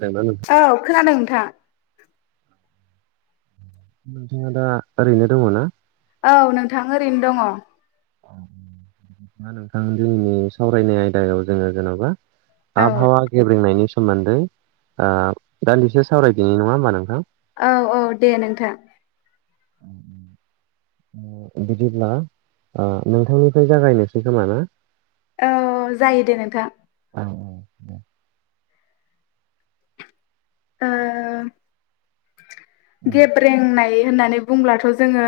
खोनादोंना नोंथां? औ खोनादों नोंथां। नोंथाङा दा ओरैनो दङ ना? औ नोंथां ओरैनो दङ। ना नोंथां जोंनि सावरायनाय आयदायाव जोङो जेन'बा आबहावा गेब्रेंनायनि सोमोन्दै आह दान्दिसे सावरायदिनि नङा होमबा नोंथां? औ औ दे नोंथां। बिदिब्ला नोंथांनिफ्राय जागायनोसै खोमा ना? औ जायो दे नोंथां। औ दे ओ औ गेब्रेंनाय होननानै बुंब्लाथ' जोङो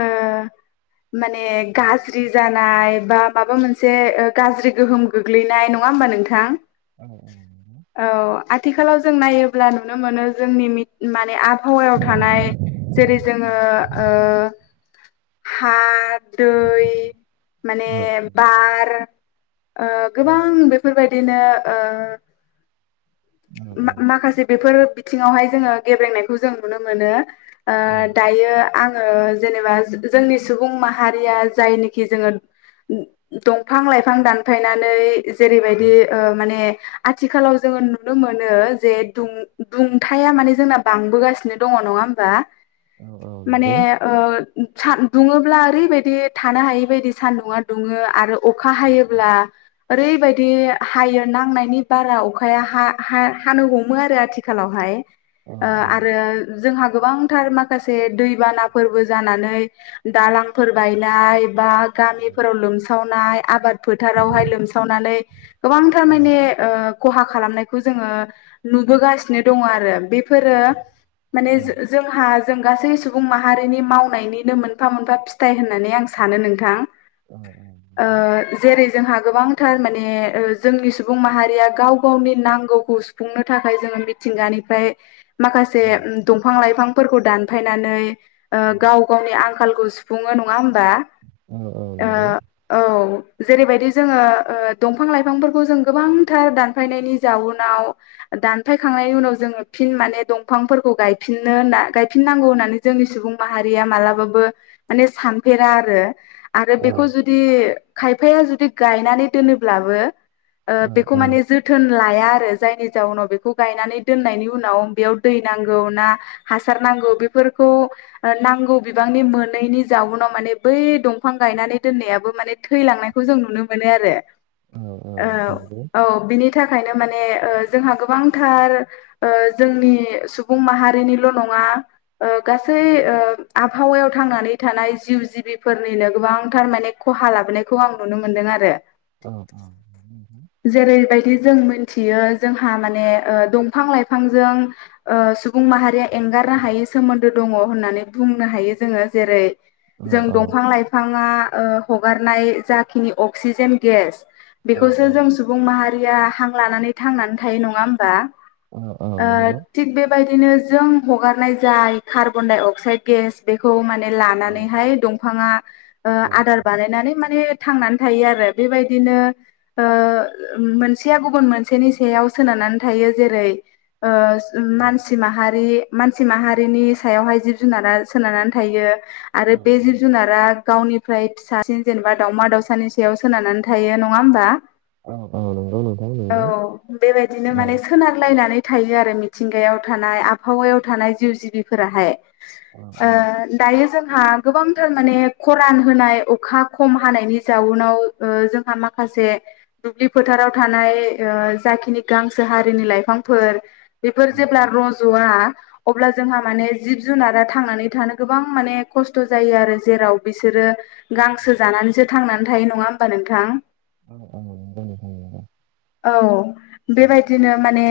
माने गाज्रि जानाय बा माबा मोनसे गाज्रि गोहोम गोग्लैनाय नङा होमबा नोंथां औ औ औ आथिखालाव जों नायोब्ला नुनो मोनो जोंनि माने आ आबहावायाव थानाय जेरै जोङो ओ हा दै माने औ बार ओ नंगौ औ गोबां बेफोरबायदिनो ओ माखासे बेफोर बिथिंङावहाय जोङो गेब्रेंनायखौ जों नुनो मोनो। ओ औ दायो आङो जेनेबा जोंनि सुबुं माहारिया जायनोखि जोङो दंफां लाइफां दानफायनानै जेरैबायदि ओ माने आथिखालाव जोङो नुनो मोनो जे दुंथाइया माने जोंना बांबोगासिनो दङ नङा होमबा? माने ओ सान दुङोब्ला ओरैबायदि थानो हायै बायदि सान्दुंङा दुङो आरो अखा हायोब्ला ओरैबायदि हायो नांनायनि बारा अखाया हा हा हानो हमो आरो आथिखालावहाय आरो जोंहा गोबांथार माखासे दैबानाफोरबो जानानै दालां फोर बायनाय बा गामिफोराव लोमसावनाय आबाद फोथारावहाय लोमसावनानै गोबांथार माने ओ खहा खालामनायखौ जोंङो नुबोगासिनो दङ आरो बेफोरो माने जोंहा जों गासै सुबुं माहारिनि मावनायनिनो मोनफा मोनफा फिथाइ होननानै आं सानो नोंथां। ओ औ जेरै जोंहा गोबांथार माने जोंनि सुबुं माहारिया गाव गावनि नांग गौखौ सुफुंनो थाखाय जों मिथिंगानिफ्राय माखासे औ दंफां लाइफां फोरखौ दानफायनानै गाव गावनि आंखालखौ सुफुङो नङा होमबा? ओ औ जेरैबायदि जोङो ओ दंफां लाइफांफोरखौ जों गोबांथार दानफायनायनि जाउन आव दानफायखांनायनि उनाव जोङो फिन मान दंफांफोरखौ गायफिननो गायफिनांगौ। होननानै जोंनि सुबुं माहारिया मालाबाबो माने सानफेरा आरो आरो बेखौ जुदि खायफाया जुदि गायनानै दोनोब्लाबो ओ बेखौ माने जोथोन लाया आरो जायनि जाउनाव बेखौ गायनानै दोननायनि उनाव बेयाव दै नांगौ ना हासार नांगौ बेफोर खौ नांगौ बिबांनि मोनैनि जाउनाव माने बै दंफां गायनानै दोननायाबो माने थैलांनायखौ जों नुनो मोनो आरो औ नंगौ औ बिनि थाखायनो माने जोंहा गोबांथार ओ जोंनि सुबुं माहारिनिल' नङा गासै ओ आबहावायाव थांनानै थानाय जिउ जिबिफोरनिनो गोबांथार माने खहा ला बोनायखौ आं नुनो मोन्दों आरो। औ औ जेरैबायदि जों मिथियो। जोंहा माने दंफां लाइफांजों ओ सुबुं माहारिया एंगारनो हायै सोमोनदो दं। दङ होननानै बुंनो हायो जोङो जेरै जों औ दंफां लाइफाङा हगारनाय जाखिनि अक्सिजेन गेस औ बेखौसो जों सुबुं माहारिया हां लानानै थांनानै थायो नङा होमबा? औ औ ओ नंगौ थिक बेबाय दिनो जों हगारनाय जाय कार्बन अक्साइद गेस बेखौ मान औ लानानै हा दंफाङा औ आदार बानायनानै बे थांनानै थायो आरो बेबादिनो ओ मोनसेया गुबुन मोन सेनि सायाव सोनारनानै थायो जेरै मानसि माहारि मानसि माहारिनि सायावहाय जिब जुनारा सोनारनानै थायो औ आरो बे जिब जुनारा गावनिफ्राय फिसासिन जेनेबा दावमा दाावसानि सायाव सोनारनानै थायो नङा होमबा? औ औ नोंगौ औ औ नंगौ बेबायदिनो औ माने सोनारलायनानै थायो आरो मिथिंगायाव थानाय आबहावायाव थानाय जिउ जिबिफोराहाय ओ दायो जों जोंहा गोबांथार माने खरान होनाय अखा खम हानायनि जाउनाव ओ जोंहा माखासे माखासे दुब्लि फोथाराव थानाय। ओ जाखिनि गांसो हारिनि लाइफांफोर बेफोर जेब्ला रज'वा अब्ला जोंहा माने जिब जुनारा थांनानै थानो गोबां माने खस्थ' जायो आरो जेराव बिसोरो। गांसो जानानैसो थांनानै थायो नङा होमबा नोंथां। औ औ औऔ औ बेबायदिनो माने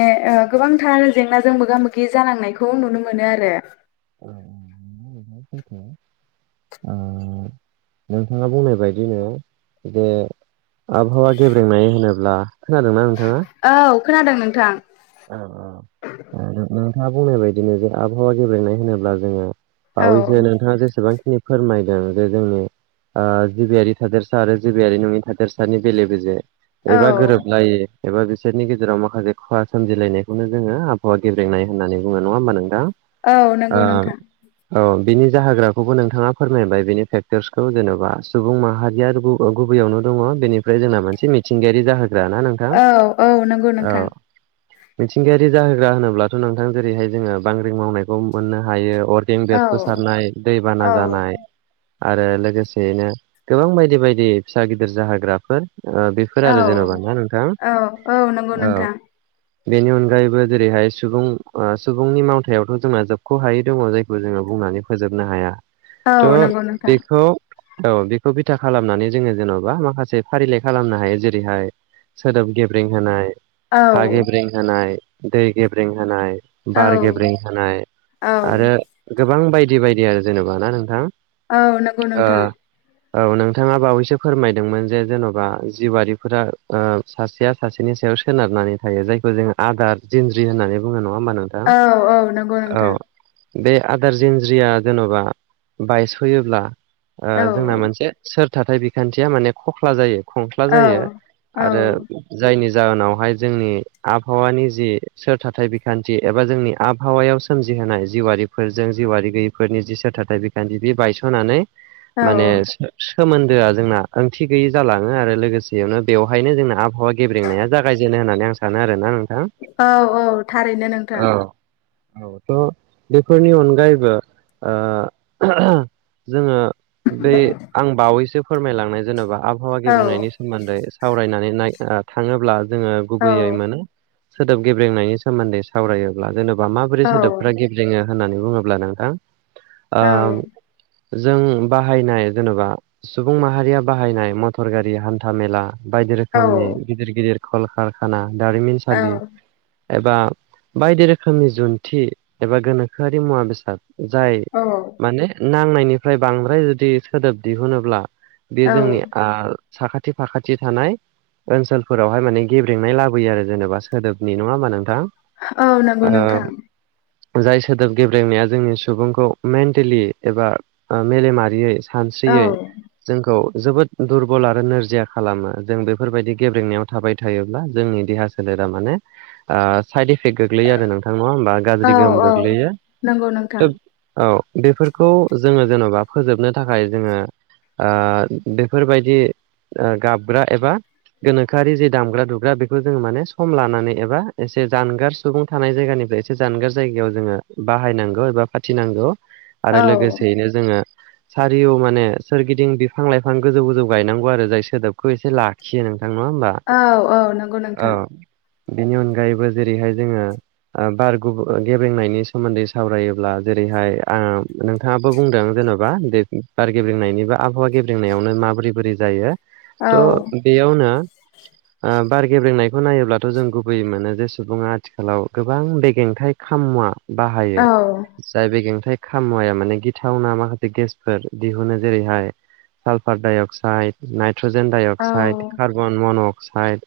गोबांथार जेंनाजों मोगा मोगि जानांनायखौ नुनो मोनो आरो। [unintelligible] [unintelligible] नोंथाङा बुंनाय बायदिनो जे आबहावा गेब्रेंनाय होनोब्ला। खोनादोंना नोंथाङा? औ खोनादों नोंथां। नोंथाङा बुंनाय बायदिनो जे आबहावा गेब्लेनाय होनोब्ला जोङो। औ बावैसो नोंथाङा जेसेबांखिनि फोरमायदों जे जोंनि ओ जिबियारि थादोरसा आरो जिबियारि नङि थादेरसानि बेले बेजे औ एबा गोरोबलायो एबा बिसोरनि गेजेराव माखासे खहा सोमजिलायनायखौनो जोङो आबहावा गोब्रेंनाय होना बुङो। नङा होमबा नोंथां? औ ओ नंगौ नोंथां। औ बिनि जाहोग्राखौबो नोंथाङा फोरमायबाय बिनि फेक्टरसखौ जेन'बा सुबुं माहारिया बैयावनो दङ बेनिफ्राय जोंना मोनसे मिथिंगायारि जाहोग्राना नोंथां औ औ नंगौ औ। नोंथां मिथिंगायारि जाहोग्रा होनोब्लाथ' नोंथां जेरैहाय जोङो बांग्रि मावनायखौ मोननो हायो। अर्गें औ बेेरफु सारनाय दैबाना औ जानाय। आरो लोगोसेयैनो गोबां बायदि बायदि फिसा गिदिर जाहोग्राफोर बेफोर औ आरो जेनेबा ना नोंथां औ। बेनि अनगायैबो जेरैहाय सुबुं सुबुंनि मावथायावथ' जोंना जोबख' हायै दंङ जायखौ जोङो। बुंनानै फोजोबनो हाया औ नंगौ थ' नोंथां बेखौ औ बेखौ बिथा खालामनानै जोङो जेन'बा माखासे फारिलाइ खालामनो हायो जेरैहाय सोदोब गेब्रें होनाय हा औ गेब्रें होनाय औ बार गेबं होनय औ आरो। गोबां बायदि बायदि आरो जेनेबा ना नोंथां? औ नंगौ ओ नोंथां। औ नोंथाङा बावैसो फोरमायदोंमोन जे जेन'बा जिउआारिफोरा सासेया सासेनि सायाव सोनारनानै थायो जायखौ जोङो आदार दिनज्रि होननानै बुङो ना? नङा होमबा नोंथां औ औ नंगौ नोंथां औ। बे आदार जन्ज्रिया जेन'बा बायस फोयोब्ला। औ जोंना मोनसे सोर थाथाय बिखान्थिया माने खख्ला जायो। खंख्ला औ जायो औ आरो जायनि जाहोनावहाय जोंनि आबहावानि जि सोर थाथाय बिखान्थि एबा जोंनि आबहावायाव सोमजिहोनाय जिउआारिफोरजों जि जिउ वारि गैयिफोरनि जि सोरथाथाय बिखान्थि बे बायस'नानै औ माने सोमोन्दोआ जोंना ओंथि गैयि जालाङो आरो लोगोसेयावनो बेवहायनो जोंना आबहावा गेब्रेंनाया जागायजेनो होननानै आं स सानो आरो ना। औ औ थारैनो नोंथां। औ थ' बेफोरनि अनगायैबो जोङो बे आं बावैसो फोरमायलांनाय जेनेबा आबहावा औ गेब्रंनायनि सोमोन्दै सावरायनानै। थाङोब्ला जोङो औ गुबैयै मोनो। सोदोब गेब्रेंनायनि सोमोन्दै सावरायोब्ला जेनेबा माबोरै औ सोदोबफ्रा गेब्रेङो । होननानै बुङोब्ला नोंथां। औ जों बाहायनाय जेनेबा सुबुं माहारिया बाहायनाय मटर गारि हान्था मेला बायदि औ रोखोमनि गिदिर गिदिर कलकारखाना औ दारिमिनसालि एबा बायदि रोखोमनि जन्थि एबा गोनोखोआरि मुवा बेसाद जाय औ माने नांनायनिफ्राय बांद्राय जुदि सोदोब दिहुनोब्ला बे औ जोंनि साखाथि फाखाथि थानाय ओनसोलफोरावहाय माने गेबेेंनाय लाबोयो आरो जेनेबा सोदोबनि नङा होमबा नोंथां औ नंगौ नोंथां जाय सोदोब गेब्लेनाया जोंनि सुबुंखौ मेन्टेलि एबा मेलेमारियै औ सानस्रियै जोंखौ जोबोद दुरबल आरो नोरजिया खालामो जों बेफोरबायदि गेबेेंनायाव थाबाय थायोब्ला जोंनि देहा सोलेरा माने साइड फेक गोग्लैयो आरो नोंथांना होमबा औ गाज्रि गोहोम औ गोग्लैयो नंगौ नोंथां स औ बेफोरखौ जोङो जेन'बा फोजोबनो थाखाय जोङो बेफोरबायदि गाबग्रा एबा गोनोखोआरि ज दामग्रा दुग्रा बेखौ जोङो माने सम लानानै एबा एसे जानगार सुबुं थानाय जायगानिफ्राय एसे जानगार जायगा। जाय जोङो बाहायनांगौ एबा फाथिनांगौ औ आरो लोगोसेयैनो जोङो। सारि माने सोरगिदिं बिफां लाइफां गोजौ गोजौ गायनांगौ आरो जाय सोदोबखौ एसे लाखियो नों नङा होनोमबा? औ औ नंगौ नोंथां। बिनि अनगायैबो जेरैहाय जोङो बार गेबेंनायनि सोमोन्दै सावरायोब्ला जों जेरैहाय नोंथाङाबो बुंदों जेन'बा दे बार गेब्रिंनायनि बा आबहावा गेब्रेंनायावनो मा माबोरै बोरै जायो औ थ' बेयावनो। ओ बार गेब्रेंनायखौ नायोब्लाथ' जों गुबै मोनो जे सुबुंङा आथिखालाव गोबां बेग्रेंथाइ खामुवा औ बाहायो जाय बे गेंथायाइ खामुवाया माने गिथावना माखासे गेसफोर दिहुनो जेरैहाय सालफार डायअक्साइड नाय हाइट्रजेन डाइ औ अक्साइड कार्बन मन' अक्साइड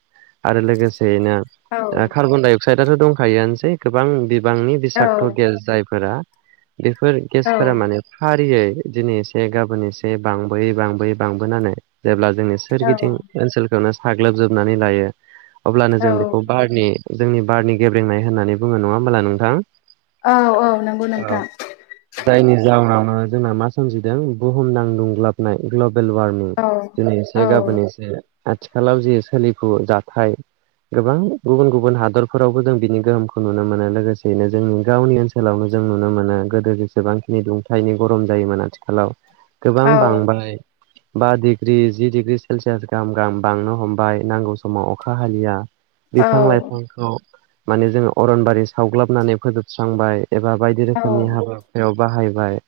आरो लोगो सेनो औ कार्बन डाइ अक्साइदआथ' दंखायोआनोसै गोबां बि बिबांनि बिसक्त' गेस जायफोरा बेफोर औ गेसफोरा माने फारियै दिनै एसे गाबोन एसे बांबोयै बांबोयै बांबोनानै जेब्ला जोंनि सोरगिदिं औ ओनसोलखौनो साग्लोबजोबनानै लायो अब्लानो जों बेखौ बारनि जोंनि बारनि गेब्रेंनाय होननानै बुङो नङा होमबोला नोंथां औ औ नंगौ ओ नोंथां जायनि जाउनाव ओ जोंना मा सोमजिदों बुहुमनां दुग्लाबनाय [unintelligible] बेलवारमिं औ दिनै एसे गाबोन एसे आथिखालाव जे सोलिफु जाथाय गोबां गुबुन गुबुन हादरफोरावबो जों बिनि गोहोमखौ नुनो मोनो लोगोसेयैनो जोंनि गावनि ओनसोलावनो जों नुनो मोनो गोदो जेसेबांखिनि दुंथायाइनि गरम जायोमोन आथिखालाव गोबां औ बांबाय बा डिग्रि जि डिग्रि सेलसियास गाहाम गाहाम बांनो हमबाय नांगौ समाव अखा हालिया बिफां औ लाइफांखौ माने जोङो अरनबारि सावग्लाबनानै फोजोबस्रांबाय एबा बायदि रोखोमनि हाबा हुखायाव बाहायबाय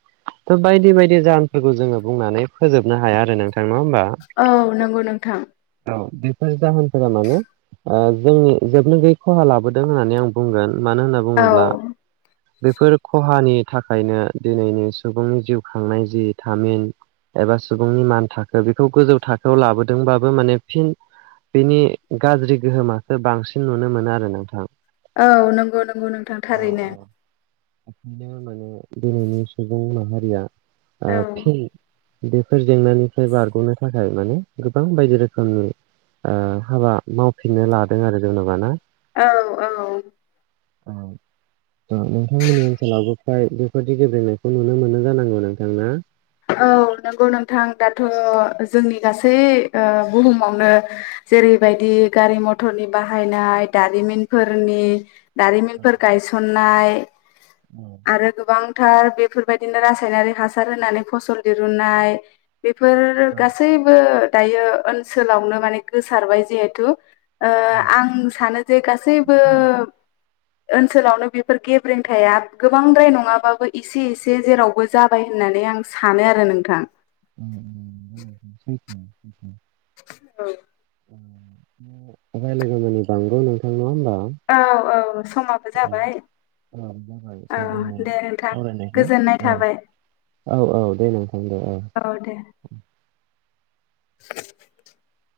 थ' बायदि बायदि जाहोनफोरखौ जोङो बुंनानै फोजोबनो हाया आरो नोंथ औ नंगौ नोंथां औ बेफोर जाहोनफोरा माने ओ जों जोबनो गैयै खहा लाबोदों होननानै आं बुंगोन मानो होनना औ बुङोब्ला बेफोर खहानि थाखायनो दिनैनि सुबुंनि जिउ खांनाय जि थामिन एबा सुबुंनि मान थाखो बेखौ गोजौ थाखोआव लाबोदोंबा बो माने फिन बिनि गाज्रि गोहोमासो बांसिन नुनो मोनो आरो नोंथां औ नंगौ नंगौ नोंथां थारैनो [unintelligible] मानो दिनैनि सुबुं माहारिया ओ औ फिन बेफोर जेंनानिफ्राय बारग'नो थाखाय माने गोबां बायदि रोखोमनि ओ हाबा मावफिननो लादों आरो जेन'बा ना औ औ औ ओ नोंथांमोननि ओनसोलावबो फ्राय बेबायदि गेब्रेंनायखौ नुनो मोनो जानांगौ नोंथां ना औ नंगौ नोंथां दाथ' जोंनि गासै ओ बुहुमावनो जेरैबायदि गारि मथरनि बाहायनाय दारिमिनफोरनि दारिमिनफोर गायसननाय आरो गोबां टार बेफोरबायदिनो रासायनारि हासार होनानै फसल दिरुननाय बेफोर गासैबो दायो ओनसोलावनो माने गोसारबाय जिहेथु ओ आं सानो जे गासैबो ओनसोलावनो बेफोर गेब्रेंथाया गोबांद्राय नङाबाबो एसे एसे जेरावबो जाबाय होननानै आं सानो आरो नोंथां [inaudible] औ रायलायगौ मानि बांगौ नोंथां नङा होमबा औ औ समाबो जाबाय औ दे नोंथां गोजोननाय थाबाय। औ औ दे नोंथां दे औ [inaudible]